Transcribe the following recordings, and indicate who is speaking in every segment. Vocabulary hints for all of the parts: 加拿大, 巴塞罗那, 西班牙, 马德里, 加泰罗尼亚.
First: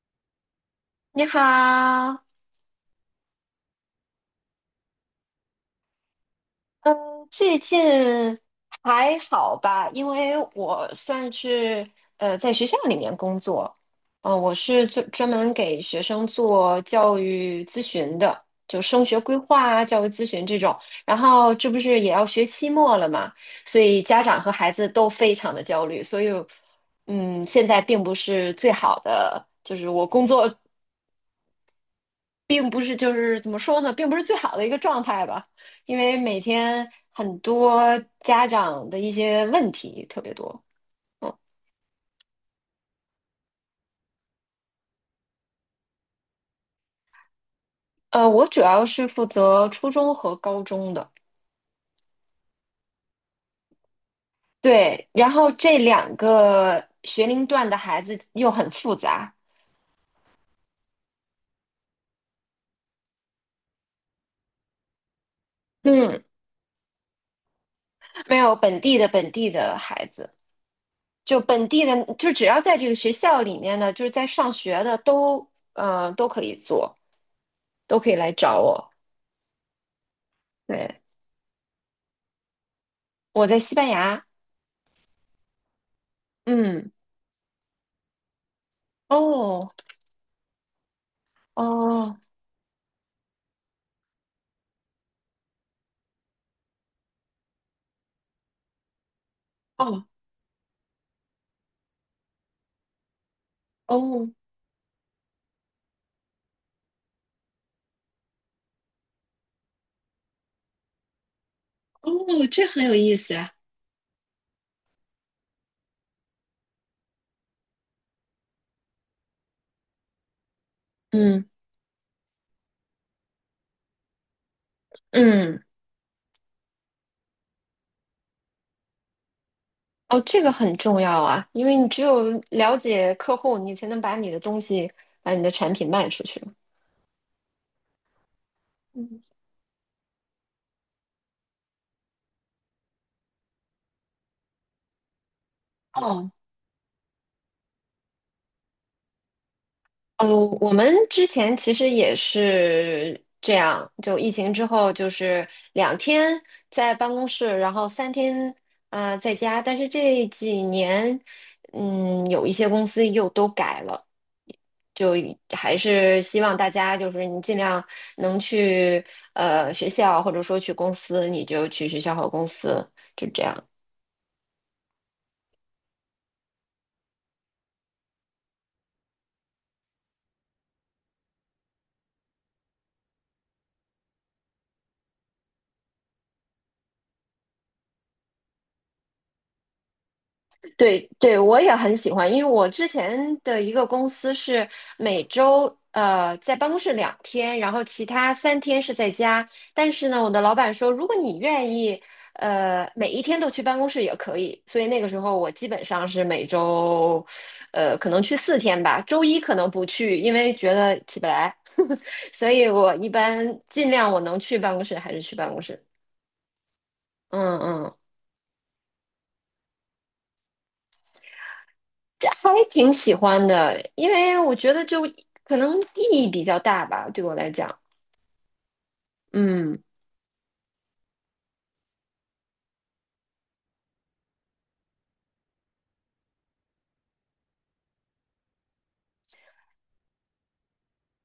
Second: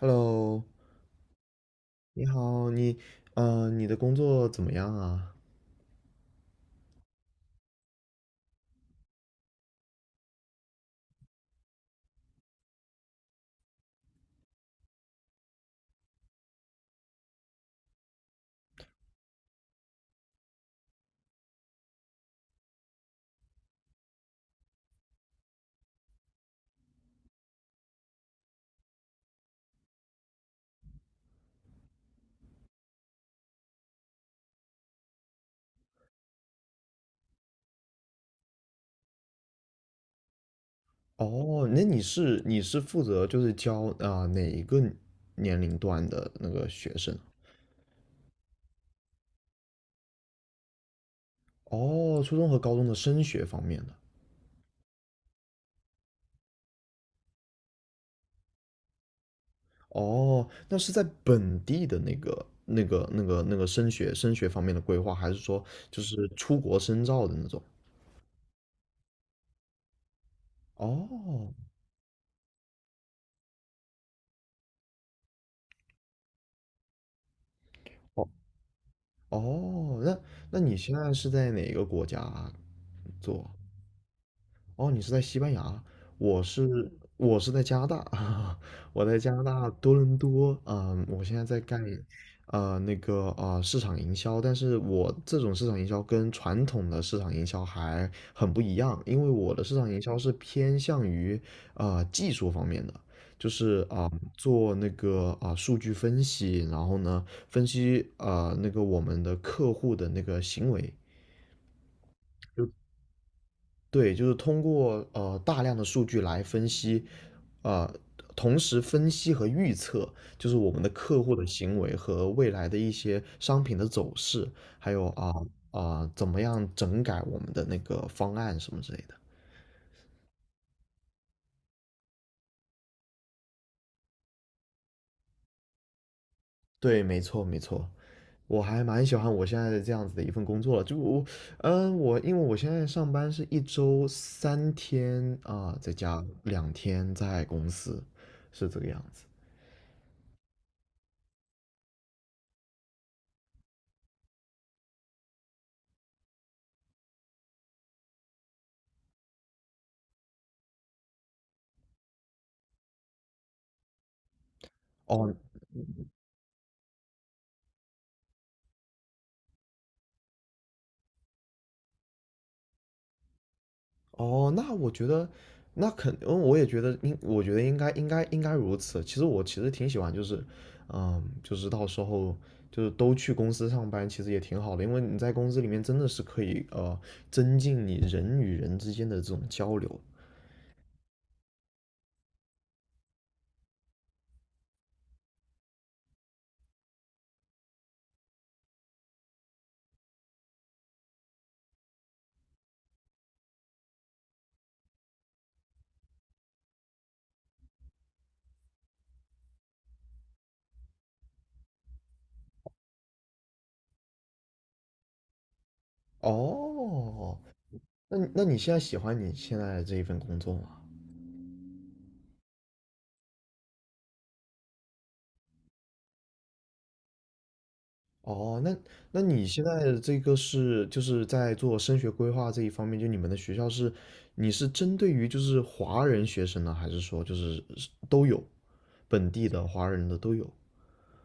Speaker 1: Hello,
Speaker 2: 你好，
Speaker 1: 你好，你的工作怎么样啊？
Speaker 2: 嗯，最近还好吧？因为我算是在学校里面工作，我是专门给学生做教育咨询的，就升学规划啊、教育咨询这种。然后这不是也要学期末了嘛，所以家长和孩子都非常的焦虑，所以现在并不是最好的，就是我工作并不是就是怎么说呢，并不是最好的一个状态吧，因为每天很多家长的一些问题特别多。嗯，
Speaker 1: 哦，那你是负责就是教啊、哪一个年龄段的那个学生啊？
Speaker 2: 我主要是负责初中和高中的，
Speaker 1: 哦，初中和高中的升学方面的。
Speaker 2: 对，然后这两个学龄段的孩子又很复杂。
Speaker 1: 哦，那是在本地的那个升学方面的规划，还是说就
Speaker 2: 嗯，
Speaker 1: 是出国深造的那种？
Speaker 2: 没有本地的孩子，就
Speaker 1: 哦，
Speaker 2: 本地的，就只要在这个学校里面呢，就是在上学的都，都可以做，都可以
Speaker 1: 哦，
Speaker 2: 来找我。
Speaker 1: 哦，那你现
Speaker 2: 对，
Speaker 1: 在是在哪个国家做啊？
Speaker 2: 我在西班牙，
Speaker 1: 哦，你是在西班牙，我是
Speaker 2: 嗯。
Speaker 1: 在加拿大 啊，我在加拿大
Speaker 2: 哦
Speaker 1: 多伦多。嗯，我现在在干，
Speaker 2: 哦
Speaker 1: 那个啊，市场营销。但是我这种市场营销跟传统的市场营销还很不一样，因为我的市场营
Speaker 2: 哦
Speaker 1: 销是偏向于啊技术方面的，就是啊、
Speaker 2: 哦
Speaker 1: 做那个啊、数据分析，然后呢分析啊那个我们的客户的那个行为。
Speaker 2: 哦，这很有意思呀。
Speaker 1: 对，就是通过呃大量的数据来分析，啊、同时分析和预测，就是我们的客户的
Speaker 2: 嗯
Speaker 1: 行为和未来的一些商品的走势，还有啊
Speaker 2: 嗯，
Speaker 1: 啊、怎么样整改我们的那个方案什么之类的。
Speaker 2: 哦，这个很重要啊，因为你只有了解客户，你才能把你的东西、把你的产品卖出去。
Speaker 1: 对，没错没错，我还蛮喜
Speaker 2: 嗯，
Speaker 1: 欢我现在这样子的一份工作了。就我，嗯，我因为我现在上班是一周3天啊、在家，
Speaker 2: 哦
Speaker 1: 2天在公司，是这个样子。
Speaker 2: 哦，我们之前其实也是这样，就疫情之后就是两天在办公室，然后三天啊在家，但是这几年，嗯，有一些公司又都改了。就
Speaker 1: 哦，
Speaker 2: 还是希望大家就是你尽量能去学校或者说去公司，你就去学校和公司，就这样。
Speaker 1: 哦，那我觉得，那肯，嗯，我也觉得应，我觉得应该，应该如此。其实我其实挺喜欢，就是，嗯，就是到时候就是都去公司上班，其实也挺好的，因为你在公司里面真的是可以，增进你人与人之间的这种交流。
Speaker 2: 对对，我也很喜欢，因为我之前的一个公司是每周在办公室两天，然后其他三天是在家。但是呢，我的老板说，如果你愿意，每一天都去办公室也可以。所以那个时候我基本上是每周，可能去4天吧，周一可能不去，因为觉得起不来。所以我一般尽量我能去办公室还是去办公室。
Speaker 1: 哦，
Speaker 2: 嗯嗯，
Speaker 1: 那你现在喜欢你现在的这一份工作吗？
Speaker 2: 这还挺喜欢的，因为我觉得就可能意义比较大吧，对我来讲。
Speaker 1: 哦，那你现
Speaker 2: 嗯
Speaker 1: 在的这个是就是在做升学规划这一方面，就你们的学校是你是针对于就是华人学生呢，还是说就是都有本地的华人的都有？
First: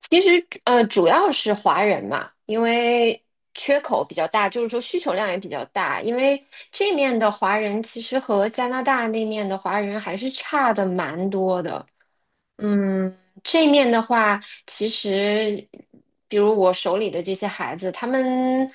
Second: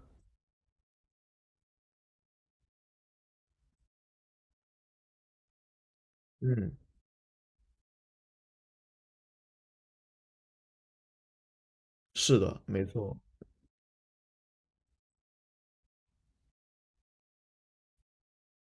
Speaker 2: 其实，主要是华人嘛，因为缺口比较大，就是说需求量也比较大。因为
Speaker 1: 嗯，
Speaker 2: 这面的华人其实和加拿大那面的华人还是差的蛮多的。
Speaker 1: 是的，没
Speaker 2: 嗯，
Speaker 1: 错。
Speaker 2: 这面的话，其实比如我手里的这些孩子，他们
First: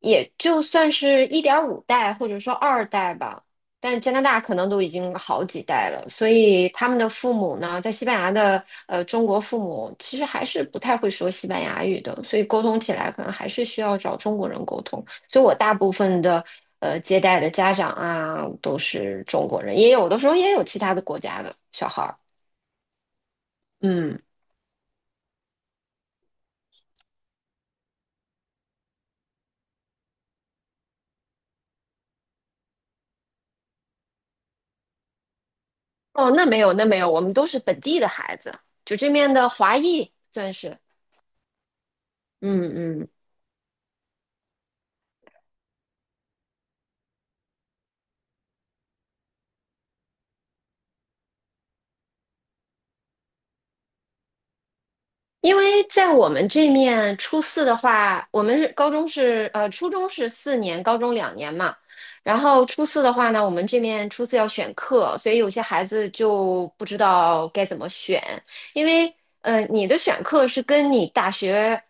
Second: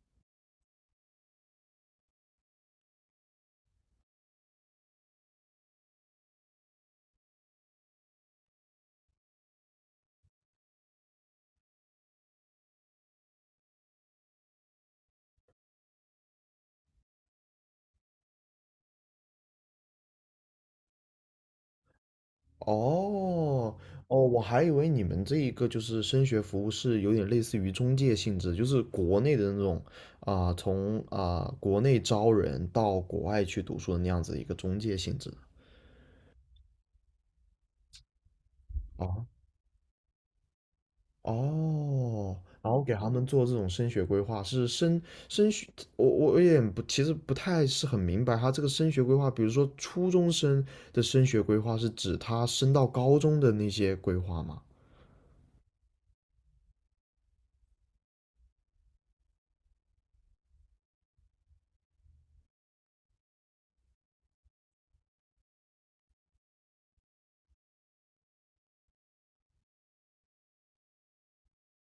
Speaker 2: 也就算是1.5代或者说二代吧，但加拿大可能都已经好几代了，所以他们的父母呢，在西班牙的中国父母其实还是不太会说西班牙语的，所以沟通起来可能还是需要找中国人沟通。所以我大部分的接待的家长啊都是中国人，也有的时候也有其他的国家的小孩儿。
Speaker 1: 哦哦，
Speaker 2: 嗯，
Speaker 1: 我还以为你们这一个就是升学服务是有点类似于中介性质，就是国内的那种啊、从啊、国内招人到国外去读书的那样子一个中介性质。
Speaker 2: 哦，那没有，那没有，我们都是本地的孩子，就这
Speaker 1: 哦
Speaker 2: 面的华裔算是。
Speaker 1: 哦，然后给
Speaker 2: 嗯嗯。
Speaker 1: 他们做这种升学规划，是升升学，我有点不，其实不太是很明白他这个升学规划，比如说初中生的升学规划是指他升到高中的那些规划吗？
Speaker 2: 因为在我们这面，初四的话，我们是高中是初中是四年，高中两年嘛。然后初四的话呢，我们这面初四要选课，所以有些孩子就不知道该怎么选，因为你的选课是跟你大学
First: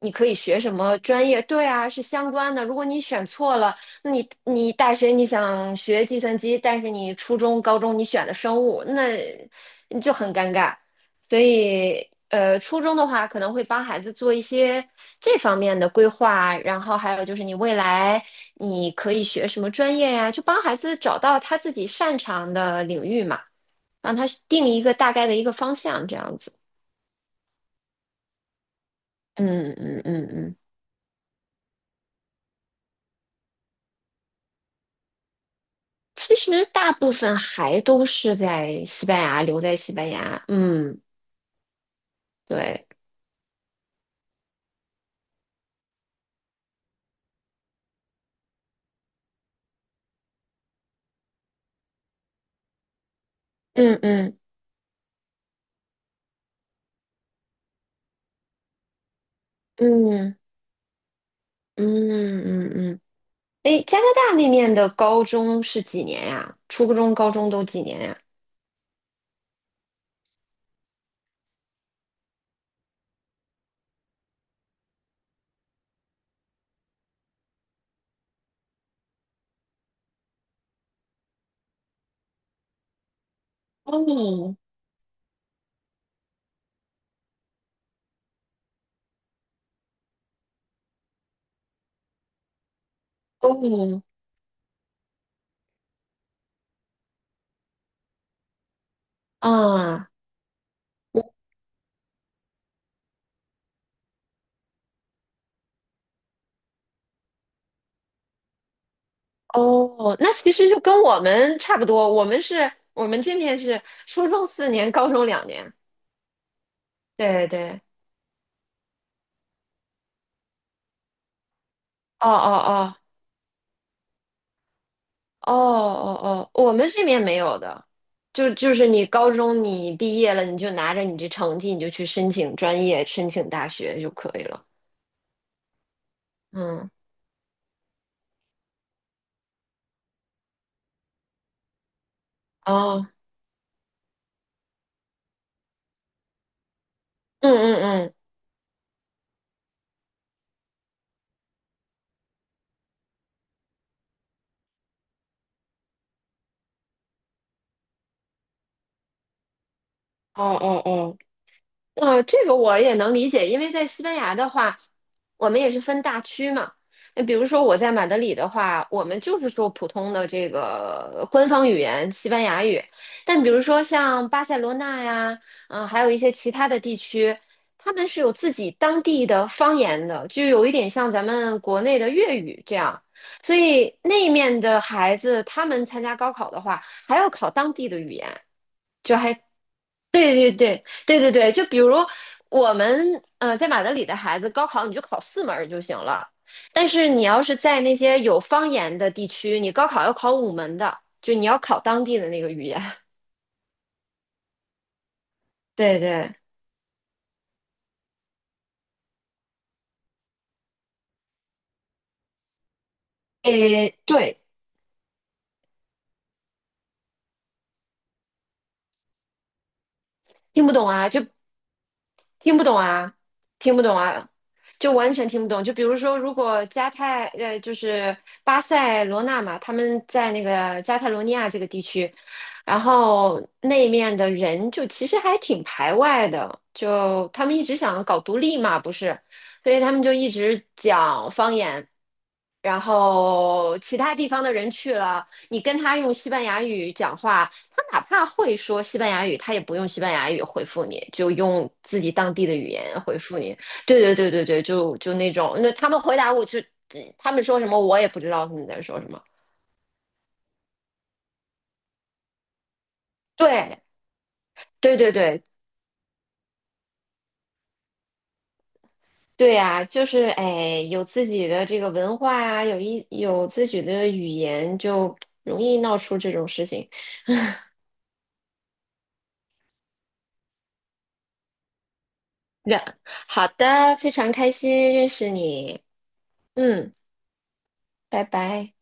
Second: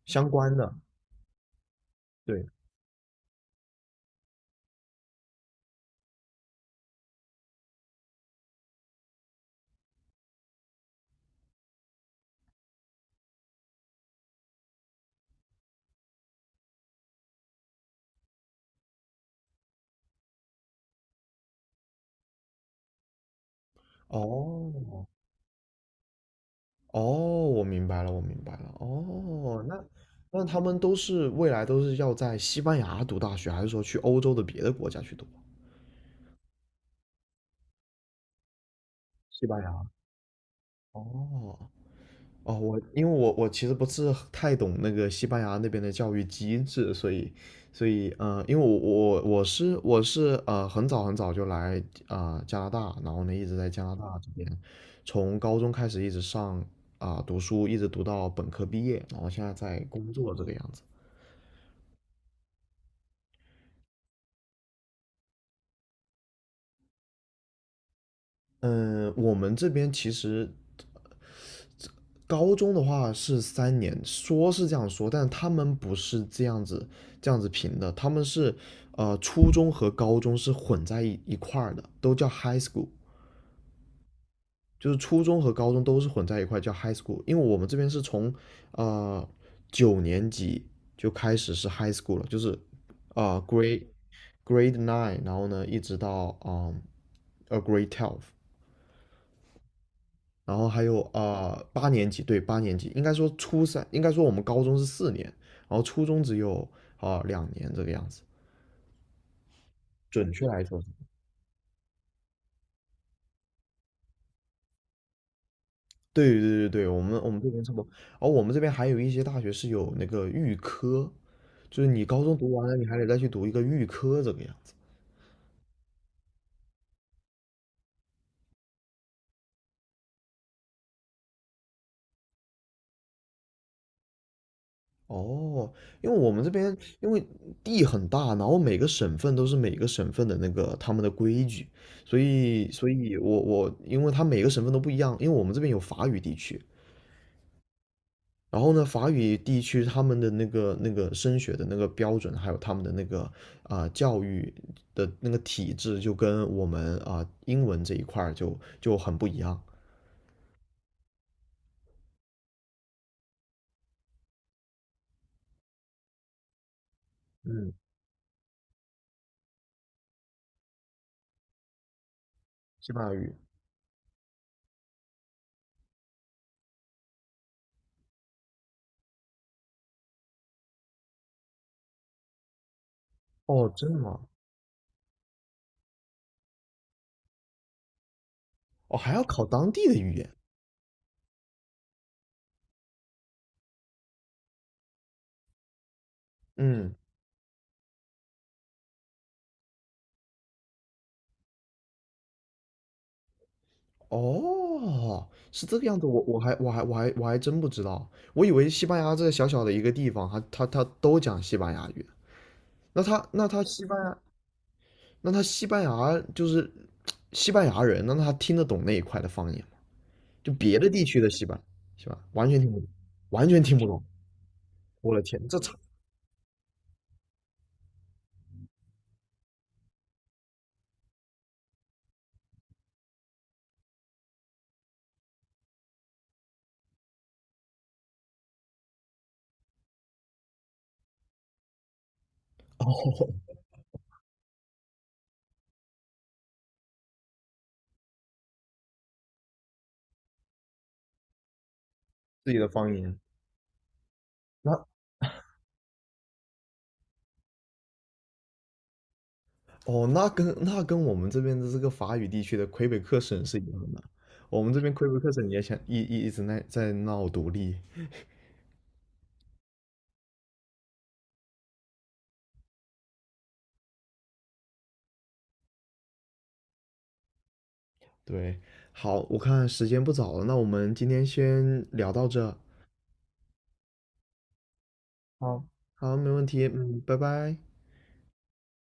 Speaker 2: 你可
Speaker 1: 相
Speaker 2: 以
Speaker 1: 关
Speaker 2: 学什
Speaker 1: 的，
Speaker 2: 么专业，对啊，是相
Speaker 1: 对，
Speaker 2: 关的。如果你选错了，那你大学你想学计算机，但是你初中、高中你选的生物，那你就很尴尬。所以，初中的话可能会帮孩子做一些这方面的规划，然后还有就是你未来你可以学什么专业呀，就帮孩子找到他自己擅长的领域嘛，让他定一个
Speaker 1: 哦
Speaker 2: 大概的一个方向，这样子。
Speaker 1: 哦，我明白了，哦，
Speaker 2: 嗯
Speaker 1: 那
Speaker 2: 嗯嗯
Speaker 1: 那
Speaker 2: 嗯，
Speaker 1: 他们都是未来都是要在西班牙读大学，还是说去欧洲的别的国家去读？
Speaker 2: 其实大部分还都是在西班牙，
Speaker 1: 西班
Speaker 2: 留
Speaker 1: 牙。
Speaker 2: 在西班牙。嗯，
Speaker 1: 哦，哦，我
Speaker 2: 对，
Speaker 1: 因为我其实不是太懂那个西班牙那边的教育机制，所以因为我是呃很早很早就来啊、呃加拿大，然后呢一直在加拿
Speaker 2: 嗯
Speaker 1: 大这
Speaker 2: 嗯
Speaker 1: 边，从高中开始一直上啊、读书，一直读到本科毕业，然后现在在工作
Speaker 2: 嗯
Speaker 1: 这个样子。
Speaker 2: 嗯嗯嗯嗯。诶，加拿大那面的高中是几年呀？初中、高中都几年呀？
Speaker 1: 嗯、我们这边其实高中的话是3年，说是这样说，但他们不是这样子评的，他们是呃初中和高中是混在一块儿的，都叫 high school,
Speaker 2: 哦
Speaker 1: 就是初中和高中都是混在一块叫 high school,因为我们这边是从呃9年级就开始是 high school 了，就是呃
Speaker 2: 哦
Speaker 1: grade nine,然后呢一直到嗯 a grade twelve,
Speaker 2: 啊
Speaker 1: 然后还有啊、呃八年级，对，八年级，应该说初三，应该说我们高中是4年，然后初中只有啊、呃2年这个样子，
Speaker 2: 哦，
Speaker 1: 准
Speaker 2: 那
Speaker 1: 确
Speaker 2: 其
Speaker 1: 来
Speaker 2: 实就
Speaker 1: 说是，
Speaker 2: 跟我们差不多。我们这面是初中四年，高中两年。
Speaker 1: 对，我们
Speaker 2: 对
Speaker 1: 这边差
Speaker 2: 对，
Speaker 1: 不多，而我们这边还有一些大学是有那个预科，就是你高
Speaker 2: 哦
Speaker 1: 中读完了，你
Speaker 2: 哦
Speaker 1: 还得再去读一个预科这个样子。
Speaker 2: 哦哦哦哦，我们这面没有的，就是你高中你毕业了，你就拿着你这成绩，你就去申请专业、申请大学就可以了。
Speaker 1: 哦，因为我们这边
Speaker 2: 嗯，
Speaker 1: 因为地很大，然后每个省份都是每个省份的那个他们的规矩，所以，所
Speaker 2: 哦，
Speaker 1: 以我因为它每个省份都不一样，因为我们这边有法语地区，
Speaker 2: 嗯嗯嗯，
Speaker 1: 然后呢，法语地区他们的那个升学的那个标准，还有他们的那个啊、呃教育的那个体制，就跟我们啊、英文这一块儿就很不一样。
Speaker 2: 哦哦哦。啊，这个我也能理解，因为在西班牙的话，我们也是分大区嘛。那比如说
Speaker 1: 嗯，
Speaker 2: 我在马德里的话，我们就是说普通的这个官方语言西班牙语。
Speaker 1: 西班牙语。
Speaker 2: 但比如说像巴塞罗那呀，还有一些其他的地区，他们是有自己当地的方言的，就有一点像咱们国内的粤语这样。所
Speaker 1: 哦，真
Speaker 2: 以
Speaker 1: 的吗？
Speaker 2: 那面的孩子，他们参加高考的话，还要考当地的语言。
Speaker 1: 哦，还
Speaker 2: 就
Speaker 1: 要
Speaker 2: 还
Speaker 1: 考当地的语言。
Speaker 2: 对对对对对对，就比如我们在马德里的孩子，高考你就考4门儿就行了，但
Speaker 1: 嗯，
Speaker 2: 是你要是在那些有方言的地区，你高考要考5门的，就你要考当地的那个语言。
Speaker 1: 哦，是这个样
Speaker 2: 对
Speaker 1: 子。我
Speaker 2: 对，
Speaker 1: 我还真不知道，我以为西班牙这小小的一个地方，他都讲西班牙语。那他
Speaker 2: 诶，对，
Speaker 1: 那他西班牙就是 西班牙人，那他听得懂那一块的方言吗？就
Speaker 2: 听不
Speaker 1: 别
Speaker 2: 懂
Speaker 1: 的地
Speaker 2: 啊，
Speaker 1: 区
Speaker 2: 就
Speaker 1: 的西班是吧？完
Speaker 2: 听
Speaker 1: 全
Speaker 2: 不
Speaker 1: 听
Speaker 2: 懂
Speaker 1: 不懂，
Speaker 2: 啊，
Speaker 1: 完全
Speaker 2: 听
Speaker 1: 听
Speaker 2: 不
Speaker 1: 不
Speaker 2: 懂
Speaker 1: 懂。
Speaker 2: 啊，就完
Speaker 1: 我的
Speaker 2: 全
Speaker 1: 天，
Speaker 2: 听不
Speaker 1: 这
Speaker 2: 懂。就
Speaker 1: 差
Speaker 2: 比如说，如果就是巴塞罗那嘛，他们在那个加泰罗尼亚这个地区，然后那面的人就其实还挺排外的，就他们一直想搞独立嘛，不是，所以他们就一直讲方言。然
Speaker 1: 哦，
Speaker 2: 后其他地方的人去了，你跟他用西班牙语讲话，他哪怕会说西班牙语，他也不用西班牙语回复你，就用自己当地
Speaker 1: 自
Speaker 2: 的
Speaker 1: 己的
Speaker 2: 语
Speaker 1: 方
Speaker 2: 言
Speaker 1: 言，
Speaker 2: 回复你。对对对对对，
Speaker 1: 那
Speaker 2: 就那种，那他们回答我就，他们说什么我也不知道他们在说什么。
Speaker 1: 哦，那跟我们这边的这个法语地区的魁北克省是一
Speaker 2: 对
Speaker 1: 样的。我们这边
Speaker 2: 对
Speaker 1: 魁
Speaker 2: 对
Speaker 1: 北克
Speaker 2: 对
Speaker 1: 省也想一直在闹独立。
Speaker 2: 对呀、就是哎，有自己的这个文化啊，有自己的语言，就容易闹出这种事情。
Speaker 1: 对，好，我看时间不早了，那我们今天先聊到这。
Speaker 2: 那好的，非常开心认识
Speaker 1: 好，
Speaker 2: 你，
Speaker 1: 好，没问题，
Speaker 2: 嗯，
Speaker 1: 嗯，拜拜。
Speaker 2: 拜拜。